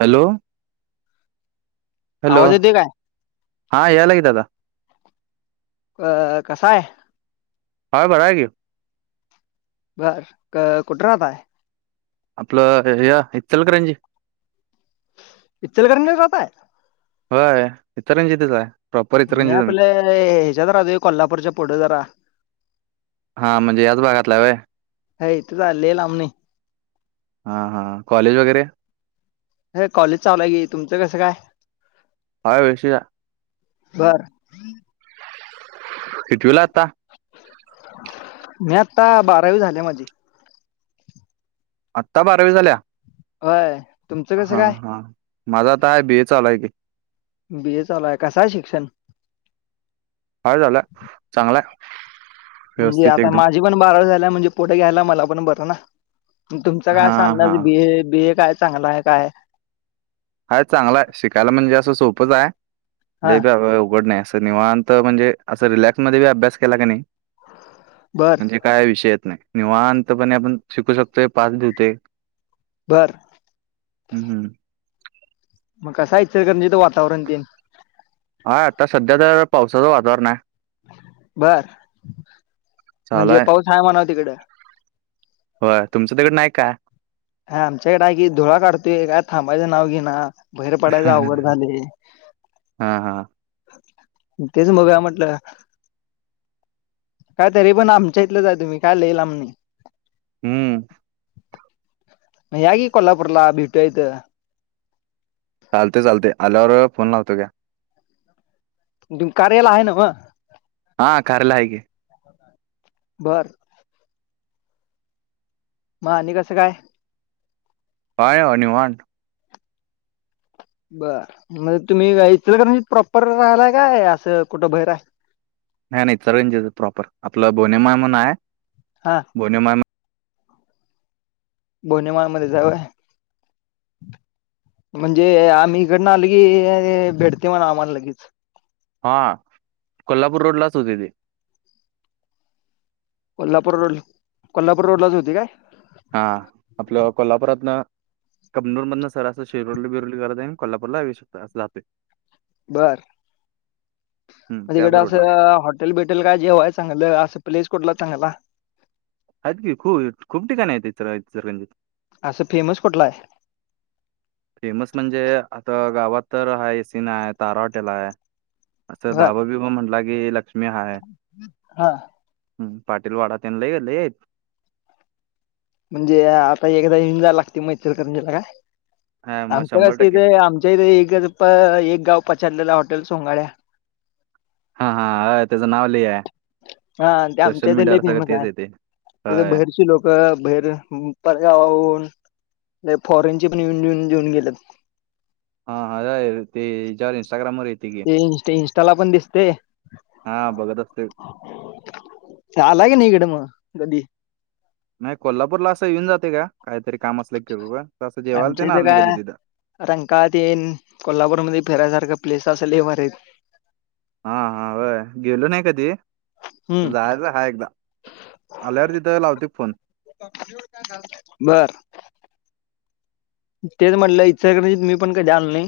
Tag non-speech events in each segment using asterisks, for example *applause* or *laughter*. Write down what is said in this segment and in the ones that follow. Hello hello आवाज येतोय काय? हां या लागी आता अ कसाय? हा बराय की. बर क कुठ राहातय. आपलं ह्य इचलकरंजी. इचलकरंजीत राहताय? होय इचलकरंजीतच हाय. मी आपल्या ह्याच्यात राहतोय कोल्हापूरच्या पुढ जरा. हा म्हणजे याच भागातल हाय होय. हे हितचय लई लाम नाही. हा हा कॉलेज वगैरे. हे कॉलेज चालुआय की तुमचं कसं काय? हाय व्यवशीत हाय. बर. कितवीलाय आता? मी आता बारावी झाल्या माझी. आत्ता बारावी झाल्या होय तुमचं कसं हा काय? हा माझा आता आहे बीए चालूय की. बी ए चालूय कसय शिक्षण? हाय झालं चांगलाय. म्हणजे आता माझी पण बारावी झाल्या म्हणजे पुढ घ्यायला मला पण बरं ना. तुमचा काय हा असा हा अंदाज बीए बीए काय चांगला हाय काय. हाय चांगलाय शिकायला म्हणजे असं सोपंच हाय हा लै बी अव अवघड नई असं निवांत अत म्हणजे अस रिलॅक्स मध्ये पण अभ्यास केला क नई बर म्हंजे काय विषय येत नाही निवांतपणे आपण शिकू शकतोय पा स भीतोय. बर. हम् हम्. कसाय इंचरकरंजीच वातावरण तेन. हाय आता सध्या तर पावसाचं वातावरण हाय. बर म्हणजे पाऊस आहे म्हणाव तिकडं. होय तुमचं तिकडं नाही काय? हाय आमच्याकड हाय की धुरळा काढतोय काय थांबायचं नाव घी ना. हा हा. तेच बघुया म्हटलं. काय तरी पण आमच्या इथलंच आहे तुम्ही काय लई लाम नाही. हम्म. मग या की कोल्हापूरला भेटूया हीत. चालते चालते आल्यावर फोन लावतो घ्या. तुम्ही कार्य ला हाय न्हव. हा कारला हायकी. बर. म आणि कसं काय? काय न म निवांत. बर म्हण तुम्ही इचलंकरंजीत प्रॉपर राहिलाय काय असं कुठं भयर हाय. नाही नाही इचलकरंजीत च हाय प्रॉपर आपलं बोनेमाळ म्हणू हाय. हा. बोन माळ बोनेमाळमध्येच हाय होय. म्हणजे आम्ही इकडन आल की भेटतय म्हणा आम्हाला लगेच. हा कोल्हापूर रोडलाच होते ते. कोल्हापूर रोडला कोल्हापूर रोडलाच होती काय. हा आपलं कोल्हापुरातन कबनूर मधन सर असं शिरोली बिरवली गरज आहे आणि कोल्हापूरला येउ शकतो अस जातो. बरं. हम्म, मग त्याच तिकडं असं रोडला आहे हॉटेल बिटेल काय जेव्हा आहे चांगलं असं प्लेस कुठला चांगला अज ककी खू खूप ठिकाणी येतयरगंजीत असं फेमस कुठला आहे? फेमस म्हणजे आता गावात तर हा एसीन आहे तारा हॉटेल आहे. असं बर दाबा बी म म्हंटला की लक्ष्मी हा आहे. हा हम पाटील वाडा त्यांन ल गेलेेत. म्हणजे आता एखादा हिं जा लागते मैत्रीकर म्हजेला का हा मग शंभर टक्के आमच्या एकच प एक गाव पचललेला हॉटेल सोंगाड्या हा हा त्याचं नाव लि आहे. हा ते सोशल आमच्या इथले मीडियावर सगळं फेमस तेच आहे येते तिथे बहेरचे लोक. ब भहेर पर गावा हून लई फॉरेन ची पण येन येऊन देेऊन जेऊन गेल्यात. हा अती ज इनस्टग्रामवररयतीी इंस्टाला पण दिसते. हा बघत असते. लय क नाही इकडे मग कधी नाही कोल्हापूर ला असं येऊन जाते काहीतरी काम अस क असं जेवायला ते ना आलं नाही काीदी तर रंकाातन कोल्हापूरमध्येध्ये फिरायसारखा प्लेस असेल मरत. हा हा व गेलो नाही कधी हम्म जायच हा एकदा आल्यावर तिथं लावते फोन. बर. तेच म्हटलं इच्छा करण्या मी पण काही जाल नाही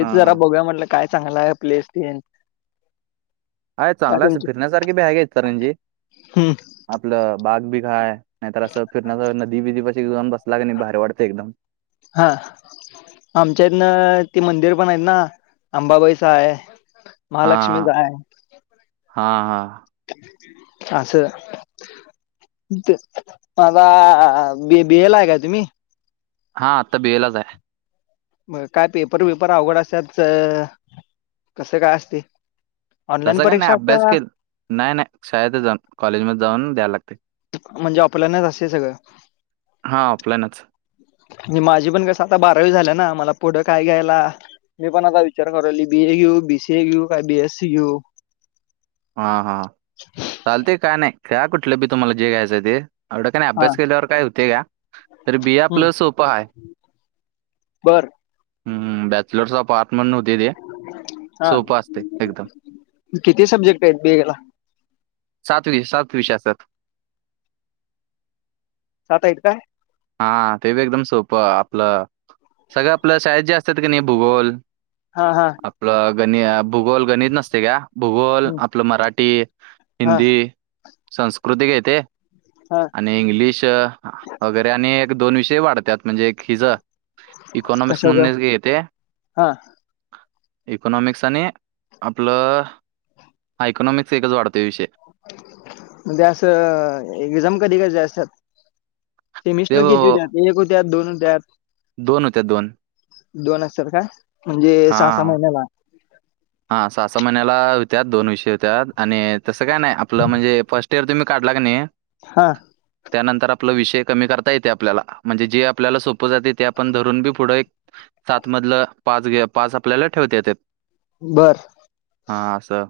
हा हा जरा बघू या म्हटलं. काय चांगला आहे प्लेस ट. आहे चांगलाच फिरण्यासारखी भ्याग आहेत तरणजी हम्म, आपलं बाग बी काय आहे नाहीतर असं फिरण्या नदी बिध प जाऊन बसला क नाही भारी वाटते एकदम हा. आमच्या इथनं ते मंदिर पण आहेत ना अंबाबाईचा आहे. महालक्ष्मी हा जाय हा हा असं. माझा ब बिएला आहे का तुम्ही? हा आता बिएलाच आहे. मग काय पेपर वबिपर अवघड असतात कसं काय असते. ऑनलाईन तसं काय नाही परीक्षा अभ्यास असका? केल नाही नाही शाळेतच जाऊन कॉलेजमध्येध्ये जाऊन द्यायला लागते. म्हणजे आपल्यानच असे सगळं. हा ऑफलाईनच म्हज माझी पण कसं आता बारावी झाल्या ना मला पुढं काय घ्यायला. मी पण आता विचार करवल बी ए घेऊ बीसीए घेऊ काय बीएसी घेऊ. हा हा चालतेय काय नाही काय कुठलं बी तुम्हाला जे घ्यायचं ते एवढं का नाही हा अभ्यास केल्यावर काय होतेय का तर बीए हम्म, आपलं सोपं आहे. बर. हम्म बॅचुलर्स अपार्टमेंट होते ते हा सोपं असते एकदम किती सब्जेक्ट आहेत बीएला सातवी सात विश असात. सात आहेत का? हा ते बी एकदम सोपं आपलं सगळं आपलं शाळेत जे असतात का नाही भूगोल हा हा. आपलं गण भूगोल गणित नसते का? भूगोल हम्म, आपलं मराठी हा हिंदी संस्कृतिक येते. हा. आणि इंग्लिश वगैरे आणि एक दोन विषय वाढतात म्हणजे एक हिज इकॉनाॉमिक्स कशाचं मुंदे येते हा इकोनॉमिक्स आणि आपलंा इकॉनॉमिक्स एकच वाढतोय विषय म्हणजे असं एक्झाम कधी कधी असतात ते सेमिस्टर केतती व- होत्या एक होत्या दोन होत्या दोन होत्या दोन दोन असतार का म्हणजे सहा सहा महिन्याला हा सहा सहा महिन्याला होत्या दोन विषय होत्या आणि तसं काय नाही आपलं म्हणजे फस्ट तेर तुम्ही काढला क नाही हा त्यानंतर आपला विषय कमी करता येते आपल्याला म्हणजे जे आपल्याला सोपं जाते ते आपण धरून बी पुढं एक सात मधलं पाच घ्या पाच आपल्याला ठेवता येते बरं हा असं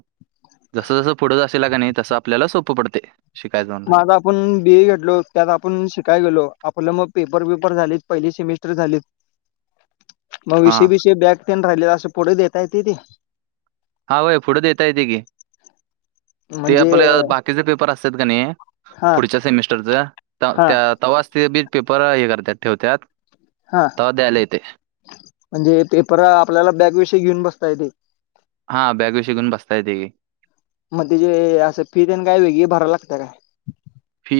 जस जसं पुढं जाशिल का नाही तसं आपल्याला सोपं पडते शिकायला जाऊन लागेल माझ. आपण बी ए घेतलो त्यात आपण शिकायला गेलो आपलं मग पेपर वेपर झालेत पहिली सेमिस्टर झालीत मग विष हां बष बॅक पेन राहिलेला असं पुढे देता य त ते हा होय पुढं देेत येत की ते म्हणजे आपलं बाकीचे पेपर असतात का नाही हा पुढच्या हा सेमिस्टरच तवास ते बी पेपर हे करत ठेवतात हा त द्यायला येते म्हणजे पेपर आपल्याला बॅग विषी घेऊन बसता येते बॅक विषय पण बसतायेते मग ते जे असं फी त्यांनी काय वेगळी भरायला लागतं काय फी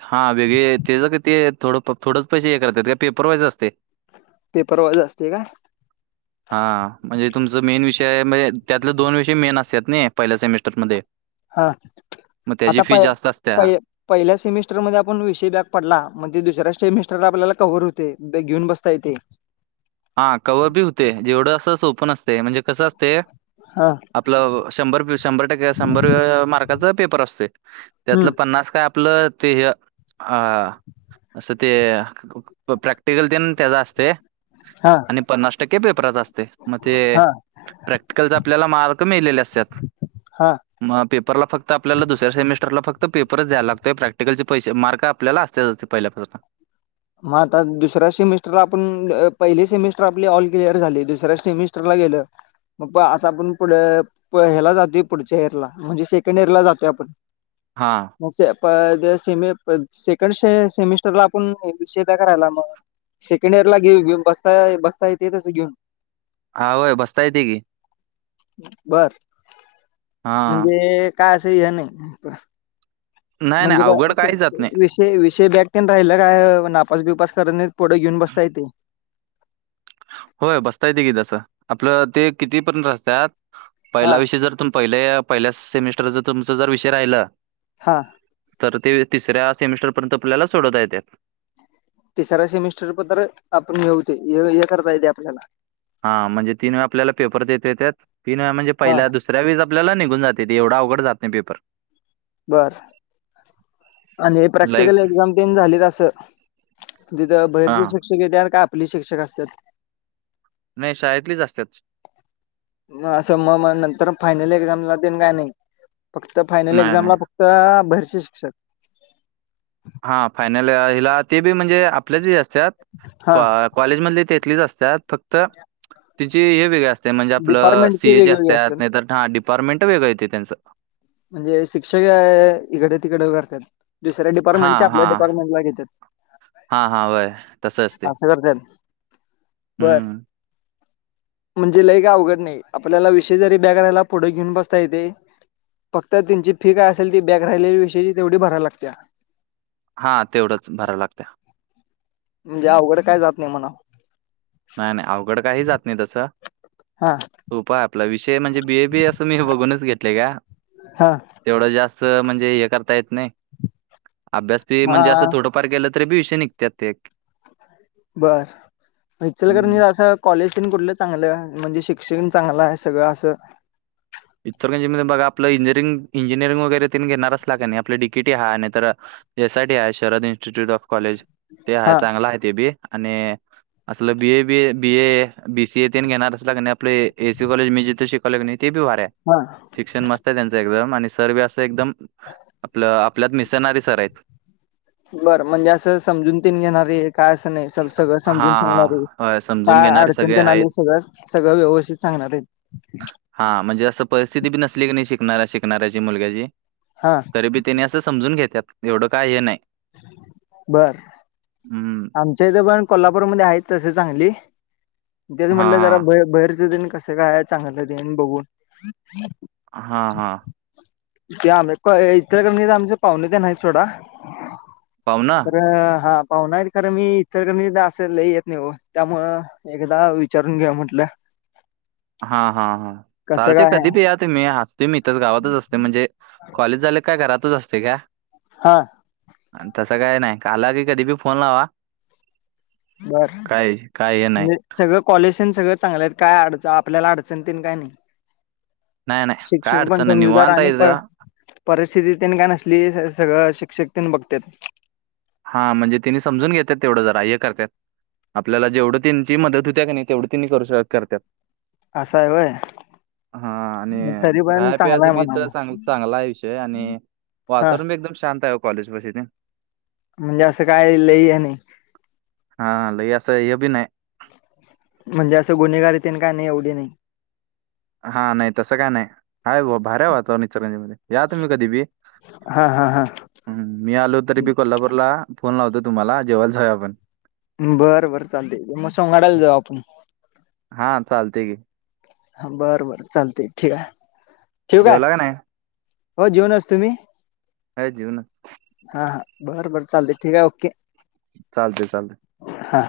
हा वेगळे तेच का ते थोडं थोडंच पैसे हे करतात का पेपरवाईज असते पेपरवाज असते का हा म्हणजे तुमच मेन विषय म्हणजे त्यातले दोन विषय मेन असतात नाही पहिल्या सेमिस्टरमध्येध्ये हा आता प असते प पहिल्या सेमिस्टर मध्ये आपण विषय बॅग पडला मग ते दुसऱ्या सेमिस्टरला आपल्याला कव्ह होते घेऊन बसता येते हा कवर बी होते जेवढं असं ओपन असते म्हणजे कसं असते हा आपलं शंभर शंभर टक्के शंभर मार्काचं पेपर असते हम्म त्यातलं पन्नास काय आपलं ते अ असं ते प्रॅक्टिकल ते त्याचा असते हा आणि पन्नास टक्के पेपरात असते मग ते हा प्रॅक्टिकल आपल्याला मार्क मिळालेले असतात हा म पेपरला फक्त आपल्याला दुसऱ्या सेमिटरला फत पेपरच द्यायला लागतय प्रॅक्टिकलचे पैसे मार्क आपल्याला असतेच पहिला प्रश्न मग आता दुसऱ्या सेमिस्टरला आपण पहिली सेमिस्टर आपली ऑल क्लिअर झाली दुसऱ्या सेमिस्टरला गेलं मग प आता आपण पुढं ह्याला जातोय पुढच्या एयर ला म्हणजे सेकंड इयर ला जातोय आपण हा स सेकंड सेमिस्टरला आपण विषयध करायला मग सेकंड इयर ला घेऊ घेऊन बसता बसता य ते तच घेऊन हाय बसतायेतेी बर हां म्हणजे काय असं हे नाही नाही नाही अवघड म्हणजे काही जात नाही वि विषय बॅग टन राहिला काय नापास बिपास करत नाही पुोढं घेऊन बसता येत ते होय बता येत की तस आपलं ते किती पर्यंत रस्तात हा पहिला विषयी जर तुम पहिल्या पहिल्या सेमिस्टर जर तुमचा जर विषय राहिला हा तर ते तिसऱ्या सेमिस्टरपर्यंत आपल्याला सोडवता येतात तिसरा सेमिस्टर पद् तर्र आपण घेवते हे करता येते आपल्याला हा म्हणजे तीन वेळा आपल्याला पेपर देतेेत त्या तीन व्या म्हणजे हा पहिला दुस त्यावीस आपल्याला निघून जाते ते, एवढ अवघड जात नाही पेपर. बर, आणि हे प्रॅक्टिकल लाईक एक्झाम तेन झाली असं. तिथं हा बाहेरचे शिक्षक येत्यात, का आपले शिक्षक असत्यात. नाही शाळेतली चं असत्यात. म -असं, मग- मग नंतर फायनल एक्झामला तेन काय नाही. फक्त फायनल नाही एक्झामला, नाही फक्त बाहिरची शिक्षक. हा फायनल हिला ते बी, म्हणजे आपल्याच हिची असतात. हा कॉलेजमधली तेथलीच असतात, फक्त तिची हे वेगळी‌ असतात. ते म्हणजे आपलं, सी डिपार्टमेंटचे ए ची वेगवेगळे असतात नाही तर डिपार्टमेंट वेगळं येतेय त्यांचं. म्हणजे शिक्षक इकडे तिकडे करत्यात. दुसऱ्या हा डिपार्टमेंटच्या आपल्या हा डिपार्टमेटला घेत्यात. हा.. हा.. वय तसं असतंय. असं करत्यात. बर. म्हणजे लय काय अवघड नाही. आपल्याला विषय जरी बॅक राहिला पुढं घेऊन बसता येते. फक्त त्यांची फी काय असेल ती, बॅक राहिलेल्या विषयी तेवढी भरायला लागत्या. हा तेवढंच भरावी लागत्या. म्हणजे अवघड काय जात नाही म्हणा, नाही नाही अवघड काही, जात नाही तसं. *inaudible* सोपा आपला विषय म्हणजे, बीएबीए असं मी बघूनच घेतले गां. हा तेवढं जास्त म्हणजे हे करता येत नाही. अभ्यास बी हा म्हणजे असं थोडं, पार गेलं तरी बी विषय निघत्यात, ते एक बरं, हं. इचलकरंजीत असं कॉलेज तेण कुठलं चांगलं, म्हणजे शिक्षण चांगलं आहे सगळं असं. इचलकंरजी तर बघ आपलं इंजिनिरिंग इंजिनिअरि वगैरे, तेन घेणार असला कणी आपल डीकीटी हाय नाही तर, एस आय टी आहे. शरद इन्स्टिट्यूट ऑफ कॉलेज ते आहे हा चांगला आहे ते बी आणि, असलं BA B A, B A, B C A ते घेणार असला कणी आपले एसी कॉलेज मी जिथे शिकालोय कणी ते बी भारी ये. हां. शिक्षण मस्त आहे त्यांचं एकदम, आणि सर बी असं एकदम आपलं आपल्यात मिसळणारी सर हायत. बरं म्हणजे, असं समजून तीन घेणारे काय असं नाही सगळं समजून हां, हां. सांगणार आहे. होय, समजून काय घेणारे अडचण सगळे तेन आहेत. आले, सगळ सगळं व्यवस्थित सांगणारे आहेत. हा म्हणजे असं परिस्थिती बी नसली कणी, शिकणाऱ्या शिकणाऱ्याची मुलग्याची. हां. तरीबी त्यांनी असं समजून घेत्यात, एवढं काय हे नाही. बर. हम्म. आमच्या इथं पण कोल्हापूरमधी आहेत तशी चांगली. तेचं हां, म्हटलं जरा हां. बाहेरच देण कसं काय, चांगलं तेण बघून. हा हा. आम- इचलकंरजी आमचं पाहुणे तेण आहेत सोडा. पावणं. तर हा पावण हायत. खर मी इचलकरंजीत असं लै येत नाही ओ, त्यामुळं एकदा विचारून घेवूया म्हंटलं. हा.. हा.. हा.. कसं चालतंय काय कधी आहे पण या. मी आसतोय. मी इथंच गावातच असतोय म्हणजे, कॉलेज झाले काय घरातच असतोय काय. हां. आणि तसं काय नाही. आला की कधी बी फोन लावा. काय काय हे नाही. बरं. सगळं कॉलेज तेण सगळं चांगलंय. काय अडचण आपल्याला अडचण तेण नाही. नाही, नाही. शिक्षक काय पण अडचण नाही. समजूदारार निवांत आहे आणिणी पण. इथं. परिस्थिती तने काय नसली सगळं शिक्षक तेन बघतत्यात हा म्हणजे तिने समजून घेत्यात तेवढं जरा हे करतात आपल्याला जेवढं त्यांची मदत होते्या का नाही तेवढं त्यांनी करू शक करतात असा आहे होय हा आणि तरी पण राय चांगला प्याज आहे बी तर म्हणावं चांग चांगला विषय आणि हा वाातवरण बी एकदम शांत आहे कॉलेज प म्हणजे असं काय ल आहे नाही हा लो असं हे बी नाही म्हणजे असं गुन्हेगार यतीले का नाही एवढी नाही हा नाही तसं काय नाही आहेा भऱ्या वातावरण इचरजी मध्ये या तुम्ही कधी बी हा हा हा हम् मी आलो तरी बी कोल्हापूरला फोन लावतो तुम्हाला जेवयलाच हऊ आपण बर बर चालते मग सगाडायला जाऊ आपण हा चालते गी ह बर बर चालते ठीक आहे ठेव काय जेवला का नाही हो जेऊनच तुम्ही ह जीव ना हा हा बर बर चालते ठीक आहे ओके चालतय चालत हा